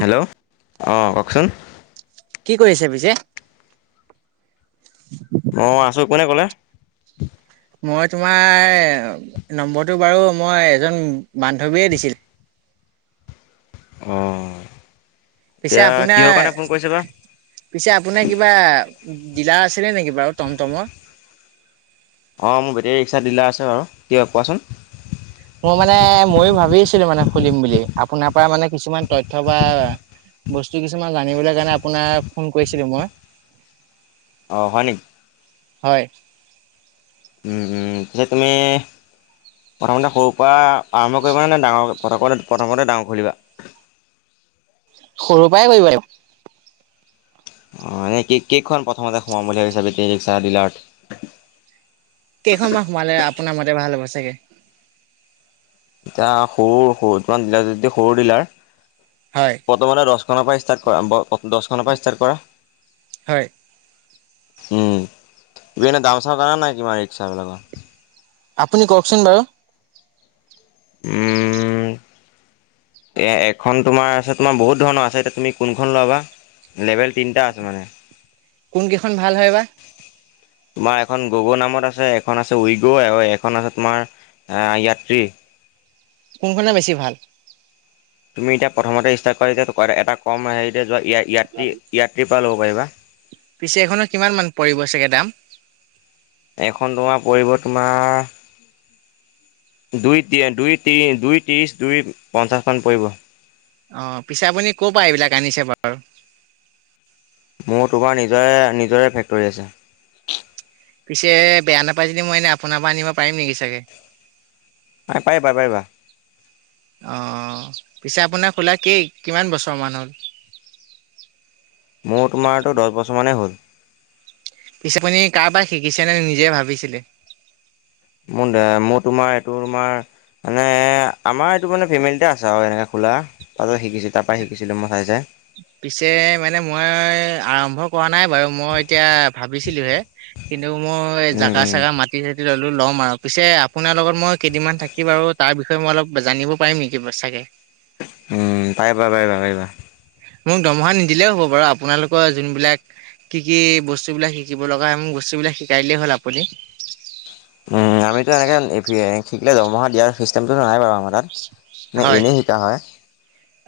Hello অঁ কওকচোন কি কৰিছে পিছে? অ আছোঁ কোনে ক'লে মই তোমাৰ নম্বৰটো বাৰু মই এজন বান্ধৱীয়ে দিছিল অঁ পিছে এতিয়া আপোনাৰ কিহৰ কাৰণে ফোন কৰিছে বা পিছে আপোনাৰ কিবা দিলাৰ আছিলে নেকি বাৰু টমটমৰ অঁ মোৰ বেটেৰী ৰিক্সা ডিলাৰ আছে বাৰু কিয় কোৱাচোন মোৰ মানে ময়ো ভাবি আছিলো মানে খুলিম বুলি আপোনাৰ পৰা মানে কিছুমান তথ্য বা বস্তু কিছুমান জানিবলৈ কাৰণে আপোনাৰ ফোন কৰিছিলো মই অঁ হয় নেকি হয় উম উম পিছে তুমি প্ৰথমতে সৰু পা আৰম্ভ কৰিবা নে ডাঙৰ প্ৰথমতে প্ৰথমতে ডাঙৰ খুলিবা সৰুৰ পাই কৰিব লাগিব অ এনে কে কেখন প্ৰথমতে সোমাম বুলি ভাবিছা বেটেৰী ৰিক্সা ডিলাৰত কেইখন মান সোমালে আপোনাৰ মতে ভাল হ'ব চাগে এতিয়া সৰু সৰু তোমাৰ ডিলাৰ যদি সৰু ডিলাৰ হয় প্ৰথমতে দছখনৰ পা ষ্টাৰ্ট হয় ব দছখনৰ পা ষ্টাৰ্ট কৰা হয়। উম তুমি এনে দাম চাম জানা নাই কিমান ৰিক্সা বিলাকৰ আপুনি কওকচোন বাৰু। উম। এ এখন তোমাৰ আছে তোমাৰ বহুত ধৰণৰ আছে এতিয়া তুমি কোনখন লবা। লেভেল তিনিটা আছে মানে। কোন কেইখন ভাল হয় বা। তোমাৰ এখন গগৈ নামত আছে এখন আছে উইগ এখন আছে তোমাৰ আহ য়াত্ৰী কোনখনে বেছি ভাল? তুমি এতিয়া প্ৰথমতে ষ্টাৰ্ট কৰা যেতিয়া ত কৰে এটা কম সেইতে যোৱা ই আই য়াত্ৰী য়াত্ৰীৰ পৰা ল'ব পাৰিবা। পিছে এখনৰ কিমান মান পৰিব চাগে দাম? এখন তোমাৰ পৰিব তোমা দুই দুতিয়া দুই ত্ৰিশ দুই পঞ্চাচমান পৰিব। অ', পিছে আপুনি ক'ৰ পৰা এইবিলাক আনিছে বা মোৰ তোমাৰ নিজৰে নিজৰে ফেক্টৰী আছে। পিছে বেয়া নাপাই যদি মই এনে আপোনাৰ পৰা আনিব পাৰিম নেকি চাগে। প পাৰিবা পাৰিবা। অ', পিছে আপোনাৰ খোলা কি কিমান বছৰমান হ'ল? মোৰ তোমাৰতো দহ বছৰ মানেই হ'ল। পিছেপনি কাৰোবাক শিকিছে নে নিজে ভাবিছিলে। মোৰ দে মই তোমাৰ এইটো তোমাৰ মানে আমাৰ এইটো মানে ফেমিলিতে আছে আৰু এনেকে খোলা তাতে শিকিছো তাৰ পৰা শিকিছিলো মই চাই চাই। পিছে মানে মই আৰম্ভ কৰা নাই বাৰু মই এতিয়া ভাবিছিলোহে কিন্তু কিন্ত মই এই উম জাকা উম চাকা মাতি থ ললো ল'ম আৰু পিছে আপোনাৰ লগত মই কেইদিনমান থাকি বাৰু তাৰ বিষয়ে মই অলপ জানিব পাৰিম নেকি চাগে। [unintelligible] উম, পাই প পাই পাইিবা। মোক দৰমহা নিদিলে হ'ব বাৰু আপোনালোকৰ যোনবিলাক কি কি বস্তু বিলাক শিকিব লগা হয় মোক স্তু বিলাক শিকাইলেই হ'ল আপুনি উম আমিতো এনেকে শিকিলে দৰমহা দিয়াৰ চিষ্টেমটো নাই বাৰু। [unintelligible] হয়। এনেই শিকা হয়।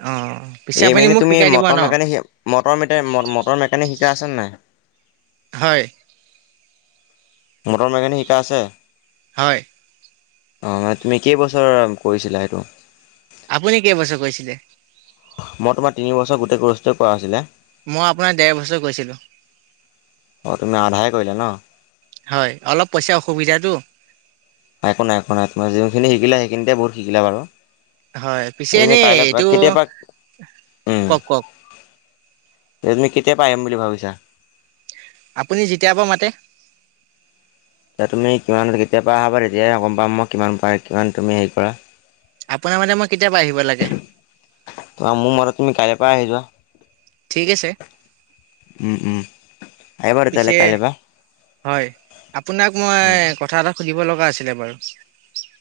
অঁ পিছে এই আপুনি মানে মোক তুমি শিকাই দিব ন মটৰ মেকানিক মৰ ম মটৰ মেকানিক শিকা আছে নাই। হয়। মটৰ মেকেনিক শিকা আছে। হয়। অ', মানে তুমি কেইবছৰ কৰিছিলা সেইটো। আপুনি কেইবছৰ কৰিছিলে? সেইটো কোৱা হৈছিলে। মই আপোনাৰ দেৰ বছৰ কৰিছিলো। অঁ তুমি আধাহে কৰিলা ন হয় অলপ পইচা অসুবিধাটো। একো নাই, একো নাই তোমাৰ যোনখিনি শিকিলে সেইখিনিতে বহুত শিকিলা বাৰু। হয় পিছে তুমি এনেই কাইলৈ প এইটো কেতিয়া পা উ কওক কওক তুমি কেতিয়া পৰা আহিম বুলি ভাবিছা। আপুনি যেতিয়াৰ পৰা মাতে। এতিয়া তুমি কিমান যেতিয়াৰা পৰা আহা তেতিয়াহে গম পাম মোক কিমান পাই কিমান তুমি হেৰি কৰা। আপোনাৰ মতে মই কেতিয়া পৰা আহিব লাগে। তোমাৰ মোৰ মতে তুমি কাইলৈ পৰা আহি যোৱা ঠিক আছে উম, উম। আহিবা পিছে তেতিয়াহ'লে কাইলৈ পৰা হয় আপোনাক মই উম কথা এটা সুধিব লগা আছিলে বাৰু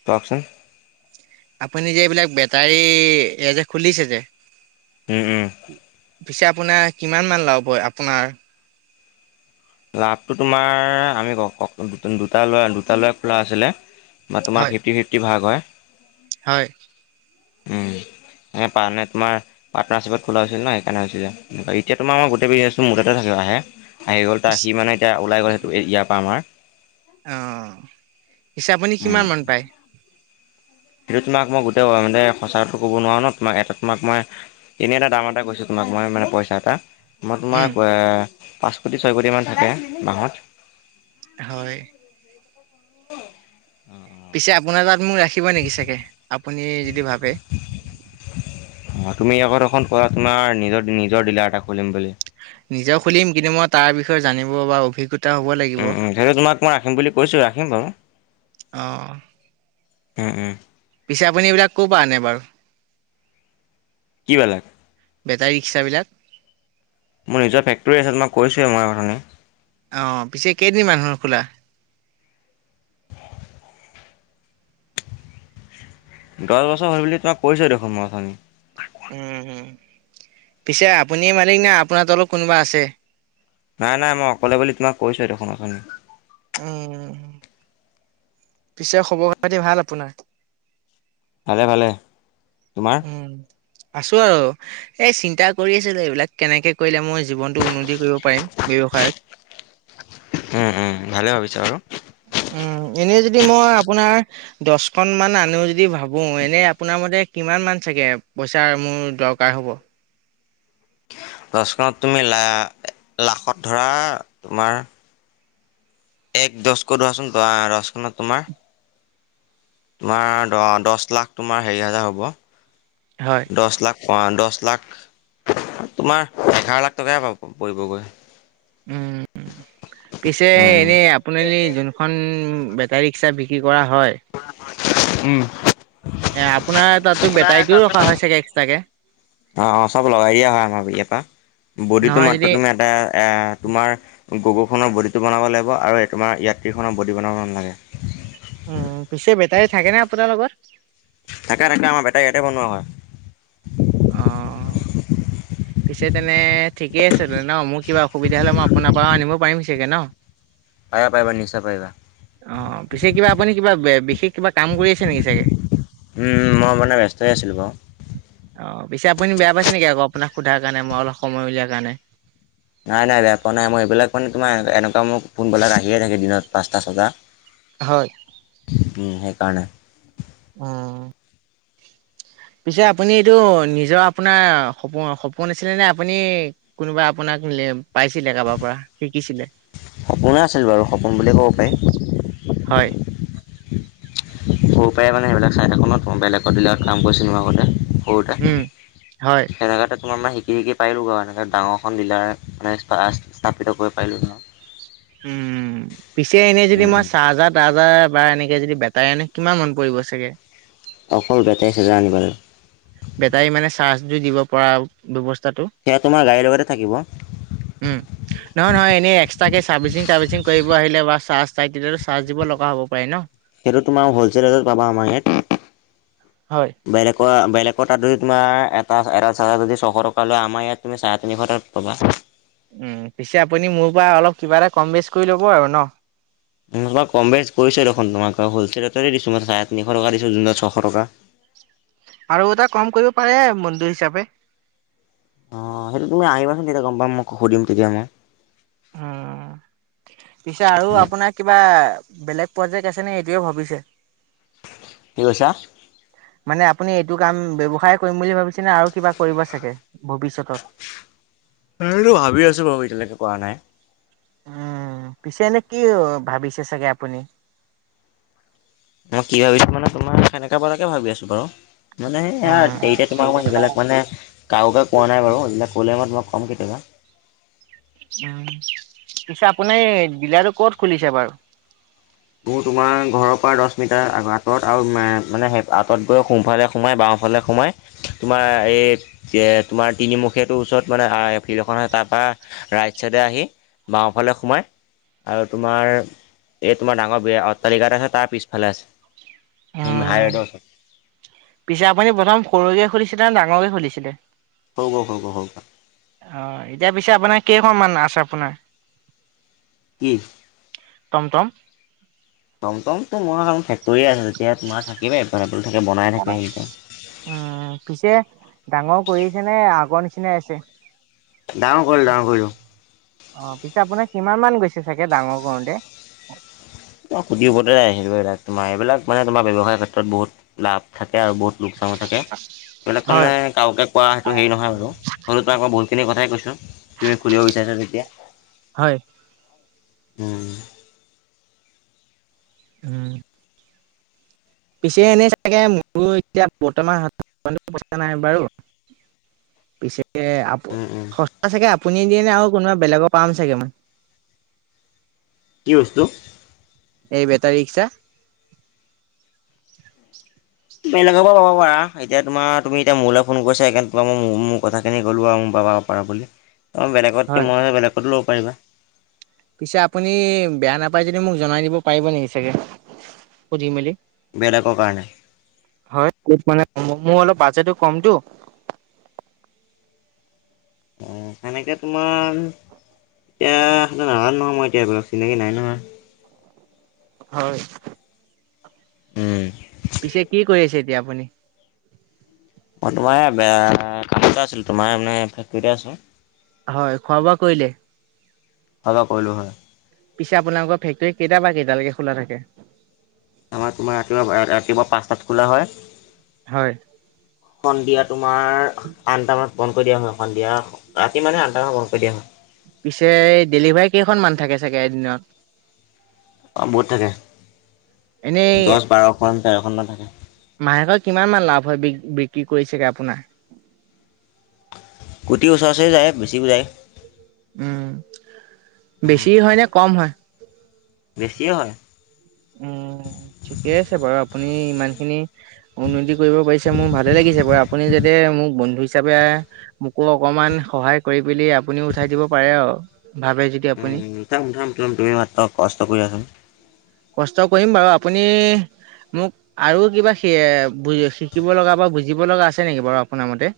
কওকচোন আপুনি যে এইবিলাক তাই এ যে খুলিছে যে। উম, উম। পিছে আপোনাৰ কিমান মান লাভ হয়। আপোনাৰ লাভটো তোমাৰ আমি দুটা ল'ৰা দুটা ল'ৰা খোলা আছিলে বা তোমাৰ হয় ফিফ্টি ফিফ্টি ভাগ হয়। হয়। মই পাৱা নাইট মানে তোমাৰ পাটৰ্নাৰশ্বিপত খোলা আছিল ন সেইকাৰণে এতিয়া তোমাৰ গোটেই বিজনেছ টো মোৰতাতে থাকে। আহে আহি গ'ল তাত সি মানে এতিয়া ওলাই গ'ল সেইটো ইয়াৰ পৰা আমাৰ অ', পিছে আপুনি কিমান উম মান পায়? সেইটো তোমাক মই গোটেই মানে সঁচাটো ক'ব নোৱাৰো ন তোমাক এটা তোমাক মই এনেই এটা দাম এটা কৈছোঁ তোমাক মই মানে পইচা এটা মই তোমাৰ উম পাঁচ কোটি ছয় কোটি মান থাকে মাহত হয়। পিছে আপোনাৰ তাত মোক ৰাখিব নেকি চাগে আপুনি যদি ভাবে। অ', তুমি আগত দেখোন কোৱা তোমাৰ নিজৰ ডিলাৰ এটা খুলিম বুলি। নিজেও খুলিম কিন্তু মই তাৰ বিষয়ে জানিব বা অভিজ্ঞতা হ'ব লাগিব উম, উম, সেইেটো তোমাক মই ৰাখিম বুলি কৈছোঁ ৰাখিম বাৰু। উম, অ উম। পিছে আপুনি এইবিলাক কৰপৰা আনে বাৰু। কি মানে বেটাৰী ৰিক্সাবিলাক মোৰ নিজৰ ফেক্টৰী আছে, মই কৈছোৱেই মই অথনিৰ। অ' পিছে কেইদিনমান হ'ল খোলা। দহ বছৰ হ'ল বুলি তোমাক কৈছোঁ দেখোন মই অথনিৰ। উম, পিছে আপুনি মালিক নে, আপোনাৰ তলত কোনবা আছে। নাই নাই মই অকলে বুলি তোমাক কৈছোঁ এই দেখোন অথনিৰ। উম, পিছে খবৰ খাতি ভাল আপোনাৰ। ভালে ভালে তোমাৰ। উম আছো আৰু এই চিন্তা কৰি আছিলো। এইবিলাক কেনেকে কৰিলে মই জীৱনতটো উন্নতি কৰিব পাৰিম। ব্যৱসায়ত উম, উম, ভালে ভাবিছা বাৰু। এনেই যদি মই আপোনাৰ দছখনমান আনো যদি ভাবো এনেই আপোনাৰ মতে কিমান মান চাগে পইচা মোৰ দৰকাৰ হ'ব। দছখনত তুমি লা লাখত ধৰা তোমাৰ এক দছকৈ ধৰাচোন দছখনত তোমাৰ তোমাৰ দ দছ লাখ তোমাৰ হেৰি হাজাৰ হ'ব হয় দছ লাখ অহ দছ লাখ তোমাৰ এঘাৰ লাখ টকাই পাব পৰিবগৈ। উম, পিছে এনেই উম। আপুনি যোনখন বেটাৰী ৰিক্সা বিকি কৰা হয়। উম। এ আপোনাৰ তাতো বেটাৰীতটোও ৰখা হয় চাগে এক্সট্ৰাকে। অ' অ' চ'ব লগাই দিয়া হয় আমাৰ ইয়াৰ পৰা। বডিটো নহয় যদি মাত্ৰ তুমি এটা এ তোমাৰ গগ খনৰ বডি টো বনাব লাগিব আৰু তোমাৰ ইয়াত্ৰীখনৰ বডি বনাব নালাগে। উম, পিছে বেটাৰী থাকে ন আপোনাৰ লগত। থাকে থাকে আমাৰ বেটাই ইয়াতে বনোৱা হয়। আহ পিছে তেনে ঠিকে আছে ন মোৰ কিবা অসুবিধা হ'লে মই আপোনাৰ পৰাও আনিব পাৰিম চাগে ন। পাৰিবা পাৰিবা নিশ্বয় পাৰিবা। অ' পিছে কিবা আপুনি কিবা বিশেষ কিবা কাম কৰি আছে নেকি চাগে? মই মানে ব্যস্ত হৈ আছিলোঁ বাৰু। অ' পিছে আপুনি বেয়া পাইছে নেকি আকৌ আপোনাক সোধাৰ কাৰণে, মই অলপ সময় উলিয়াৰ কাৰণে? নাই নাই বেয়া পোৱা নাই মই এইবিলাক মানে তোমাৰ এনেকুৱা মোক ফোনবালাই আহিয়ে থাকে দিনত পাঁচটা ছটা। হয়। উম, সেইকাৰণে উম, পিছে আপুনি এইটো নিজৰ আপোনাৰ সপোন সপোন আছিলে নে আপুনি কোনোবা আপোনাৰ পাইছিলে কাৰোবাৰ পৰা শিকিছিলে? সপোনে আছিল বাৰু সপোন বুলিয়ে ক'ব হয় পাৰি। উপায় মানে সেইবিলাক চাই থাকক নত বেলেত দিলাত কাম কৰিছিলো আগতে কৰো'টে উম হয় সেইনেকা তাত তোমাৰ মানে শিকি শিকি পাৰিলোঁ বাৰু এনেকৈ ডাঙৰখন জিলাৰ মানে স্থাপিত কৰি পাৰিলোঁ ধৰ। উম, পিছে এনে যদি মই উম, চাজা যাহ তাহজাহ [unintelligible] বা এনেকে যদি বেটাই আনে কিমান মন পৰিব চাগে। অকল বেটাৰি চাজাৰ আনিবা লাগিব। বেটাৰী মানে চাৰ্জো দিব পৰা ব্যৱস্থাৰ সেয়া তোমাৰ গাড়ী লগতে থাকিব। উম, নহয় নহয় এনে এক্সট্ৰাকে চাৰ্ভিচিং তাৰ্ভিচিং কৰিব আহিলে বা চাৰ্জ চাই তেতিয়াটো চাৰ্জ দিব লগা হ'ব পাৰে ন। সেইটো তোমাৰ হলচেলটত পাবা আমাৰ ইয়াত হয়। বেলেগ বেলেগৰ তাত যদি তোমাৰ এটা এটা চাৰ্জাৰ যদি ছশ টকা লয় আমাৰ ইয়াত তুমি চাৰে তিনিশটাত পাবা। উম, পিছে আপুনি মোৰ পৰা অলপ কিবা এটা কম বেচ কৰি ল'ব আৰু ন। অলপ কম বেছ কৰিছোঁ দেখোন তোমাক হ'লচেল ৰেততে দিছো মই চাৰে তিনিশ টকা দিছোঁ যোনত ছশ টকা। আৰু এটা কম কৰিব পাৰে মন্দিৰ হিচাপে। অ', সেইটো তুমি আহিবাচোন তেতিয়া গম পাম মই সুধিম তেতিয়া মই। উম, পিছে আৰু আপোনাৰ কিবা বেলেগ প্ৰজেক্ট আছে নে এইটয়ে ভাবিছে কি কৈছা? মানে আপুনি এইটো কাম ব্যৱসায় কৰিম বুলি ভাবিছে নে আৰু কিবা কৰিব চাগে। ভৱিষ্যতত? উম, সেইটো ভাবি আছোঁ বাৰু এতিয়ালৈকে কৰা নাই। উম, পিছে এনে কি ভাবিছে চাগে আপুনি? মই কি ভাবিছোঁ মানে তোমাৰ সেনেকা পৰাকে ভাবি আছো বাৰু। মানে সেয়া উম, এতিয়া তোমাক মই সেইবিলাক মানে কাৰোকে কোৱা নাই বাৰু সেইবিলাক ক'লে, মই তোমাক ক'ম কেতিয়াবা। উম, পিছে আপোনি এই ডিলাৰটো ক'ত খুলিছে বাৰু? তোৰ তোমাৰ ঘৰৰ পৰা দশ মিটাৰ আঁতৰত আৰু মানে আঁত গৈ সোফালে সোমাই বাও হলে সোমাই, তোমাৰ এই তোমাৰ তিনিমুখীয়াটো ওচৰত মানে ফিল্ড এখন হয় তা ৰাইট চাইডে আহি বাওঁফালে সোমায় আৰু তোমাৰ তোমাৰ ডাঙৰ বিয়া অট্টালিকা আছে তাৰ পিছফালে আছে। উম, হাইৱেডৰ ওচৰত পিছে আপুনি প্ৰথম সৰুকে খুলিছিলে নে ডাঙৰকে খুলিছিলে? অ', সৰু ঘৰ সৰু ঘৰ সৰু ঘৰ এতিয়া পিছে আপোনাৰ [unintelligible] আছে আপোনাৰ? কি? টম টম। টম টমটো তোমাৰ ফেক্টৰিয়ে আছে তেতিয়া তোমাৰ থাকিলে উম, পিছে ডাঙৰ কৰিছে নে আগৰ নিচিনা? নিচিনাই আছে। ডাঙৰ কৰিলো ডাঙৰ কৰিলো। অ', পিছে আপোনাৰ কিমান মান গৈছে চাগে ডাঙৰ কৰোতে? [unintelligible] তোমাৰ, এইবিলাক মানে তোমাৰ ব্যৱসায়ৰ ক্ষেত্ৰত বহুত লাভ থাকে আৰু বহুত লোকচানো থাকে। এইবিলাক মানে হয়, কাওকে কোৱা সেইটো হেৰি নহয় বাৰু, হলেও তই আকৌ বহুতখিনি কথাই কৈছোঁ। তুমি খুলিব বিচাৰিছা যেতিয়া। হয় উম। [unintelligible] পিছে এনেই চাগে মোৰ এতিয়া বৰ্তমান হাতত পইচা নাই বাৰু। পিছে আপ উম উম সস্তা চাগে। আপুনি দিয়ে নে আৰু কোনোবা বেলেগৰ পাম চাগেমান। কি বস্তু। বেটাৰি ৰিক্সাৰ বেলেগৰ পৰা পাব পাৰা, এতিয়া তোমাৰ তুমি এতিয়া মোলৈ ফোন কৰিছা সেইকাৰনে তোমাক মই মোৰ-মোৰ কথা খিনি ক'লো আৰু মোৰ পাবা পাবা বুলি, বেলেগতকে হয়, মই বেলেগতো ল'ব পাৰিবা। পিছে আপুনি বেয়া নাপাই যদি মোক জনাই দিব পাৰিব নেকি চাগে সুধি মেলি? বেলেগৰ কাৰণে হয় মানে মোৰ অলপ বাজেটো কমটো। সনেকে তোমাৰ এতিয়া নাজানো নহয় মই এতিয়া এইবিলাক চিনাকি নাই নহয়। হয়, উম। পিছে কি কৰি আছে এতিয়া আপুনি অ' তোমাৰেয়া কামতে আছিল তোমাৰ মানে ফেক্টৰিতে আছো। হয় খোৱা বোৱা কৰিলে? খোৱাৰ বোৱা কৰিলো হয়। পিছে আপোনালোকৰ ফেক্টৰী কেইটা পা কেইটালৈকে খোলা থাকে। আমাৰ তোমাৰ ৰাতিপুৱা ৰাতিপুৱা পাঁচটাত খোলা হয়। হয়। সন্ধিয়া তোমাৰ আঠটামানত বন্ধ কৰি দিয়া হয় সন্ধিয়া ৰাতি মানে আঠটা মানত বন্ধ কৰি দিয়া হয়। পিছে ডেলিভাৰ কেইখনমানান থাকে চাগে এদিনত। অ' বহুত থাকে দহ বাৰখন তেৰখনমানান থাকে। মাহেক কিমান মান লাভ হয় বি বিক্ৰী কৰিছাগে আপোনাৰ। কোটি ওচৰচৰে যায় বেছিও যায়। উম, বেছি হয় নে কম হয়। বেছিয়ে হয়। উম, ঠিকে আছে বাৰু আপুনি ইমান খিনি। উন্নতি কৰিব পাৰিছে মোৰ ভালে লাগিছে আপুনি যাতে মোক বন্ধু হিচাপে হিচাপে মোকো অকমান সহায় কৰি পেলি আপুনিও উঠাই দিব পাৰে আৰু ভাবে যদি উম, আপুনি উম, উঠাম উঠামম তুমি মাত্ৰ কষ্ট কৰি জোৱাছোন। কষ্ট কৰিম বাৰু আপুনি মোক আৰু কিবা সে শিকিব লগা বা বুজিব লগা আছে নেকি বাৰু আপোনাৰ মতে।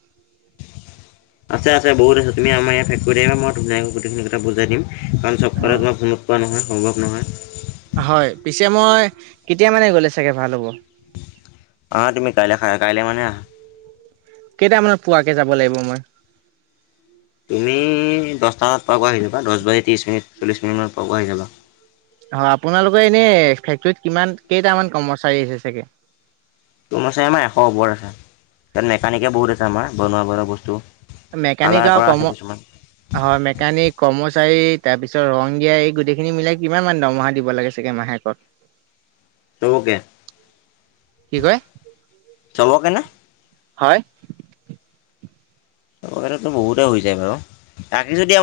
আছে, আছে বহুত আছে তুমি আমাৰ ইয়াত ফেক্টৰীত আহিবা মই তোমাক গোটেইখিনি কথা বুজাই দিম। কাৰণ চ'ব অ কথা তোমাৰ ফোনত কোৱা নহয় সম্ভৱ নহয়। হয়, পিছে মই কেতিয়া মানে গ'লে চাগে ভাল হ'ব। অ' তুমি কাইলৈ খা কাইলৈ মনে আহা। কেইটামানত পোৱাকে যাব লাগিব মই তুমি দহটা বজাত পৈ আহি যাবা দহ বাজি ত্ৰিশ মিনিট চল্লিশ মিনিট মানত পোৱাকৈ আহি যাবা। অ' আপোনালোকৰ এনে ফেক্টৰীত কিমান কেইটামান কৰ্মচাৰী আছে চাগে। ত আছে আমাৰ এশ ওপৰত আছে মেকানিকে বহুত আছে আমাৰ বনোৱা বনোৱা বস্তু। মেকানিক কালাৰ আৰু কৰা আছে কৰ্ম কিছুমান হয় মেকানিক কৰ্মচ চাৰি তাৰ পিছত ৰংদিয়া এই গোটেই খিনি মিলাই কিমান মান দৰমহা দিব লাগে চাগে মাহেকত। চবকে কি কয় চবকেনে। হয়। [unintelligible] বহুতে হৈ যায় বাৰু তাকে যদি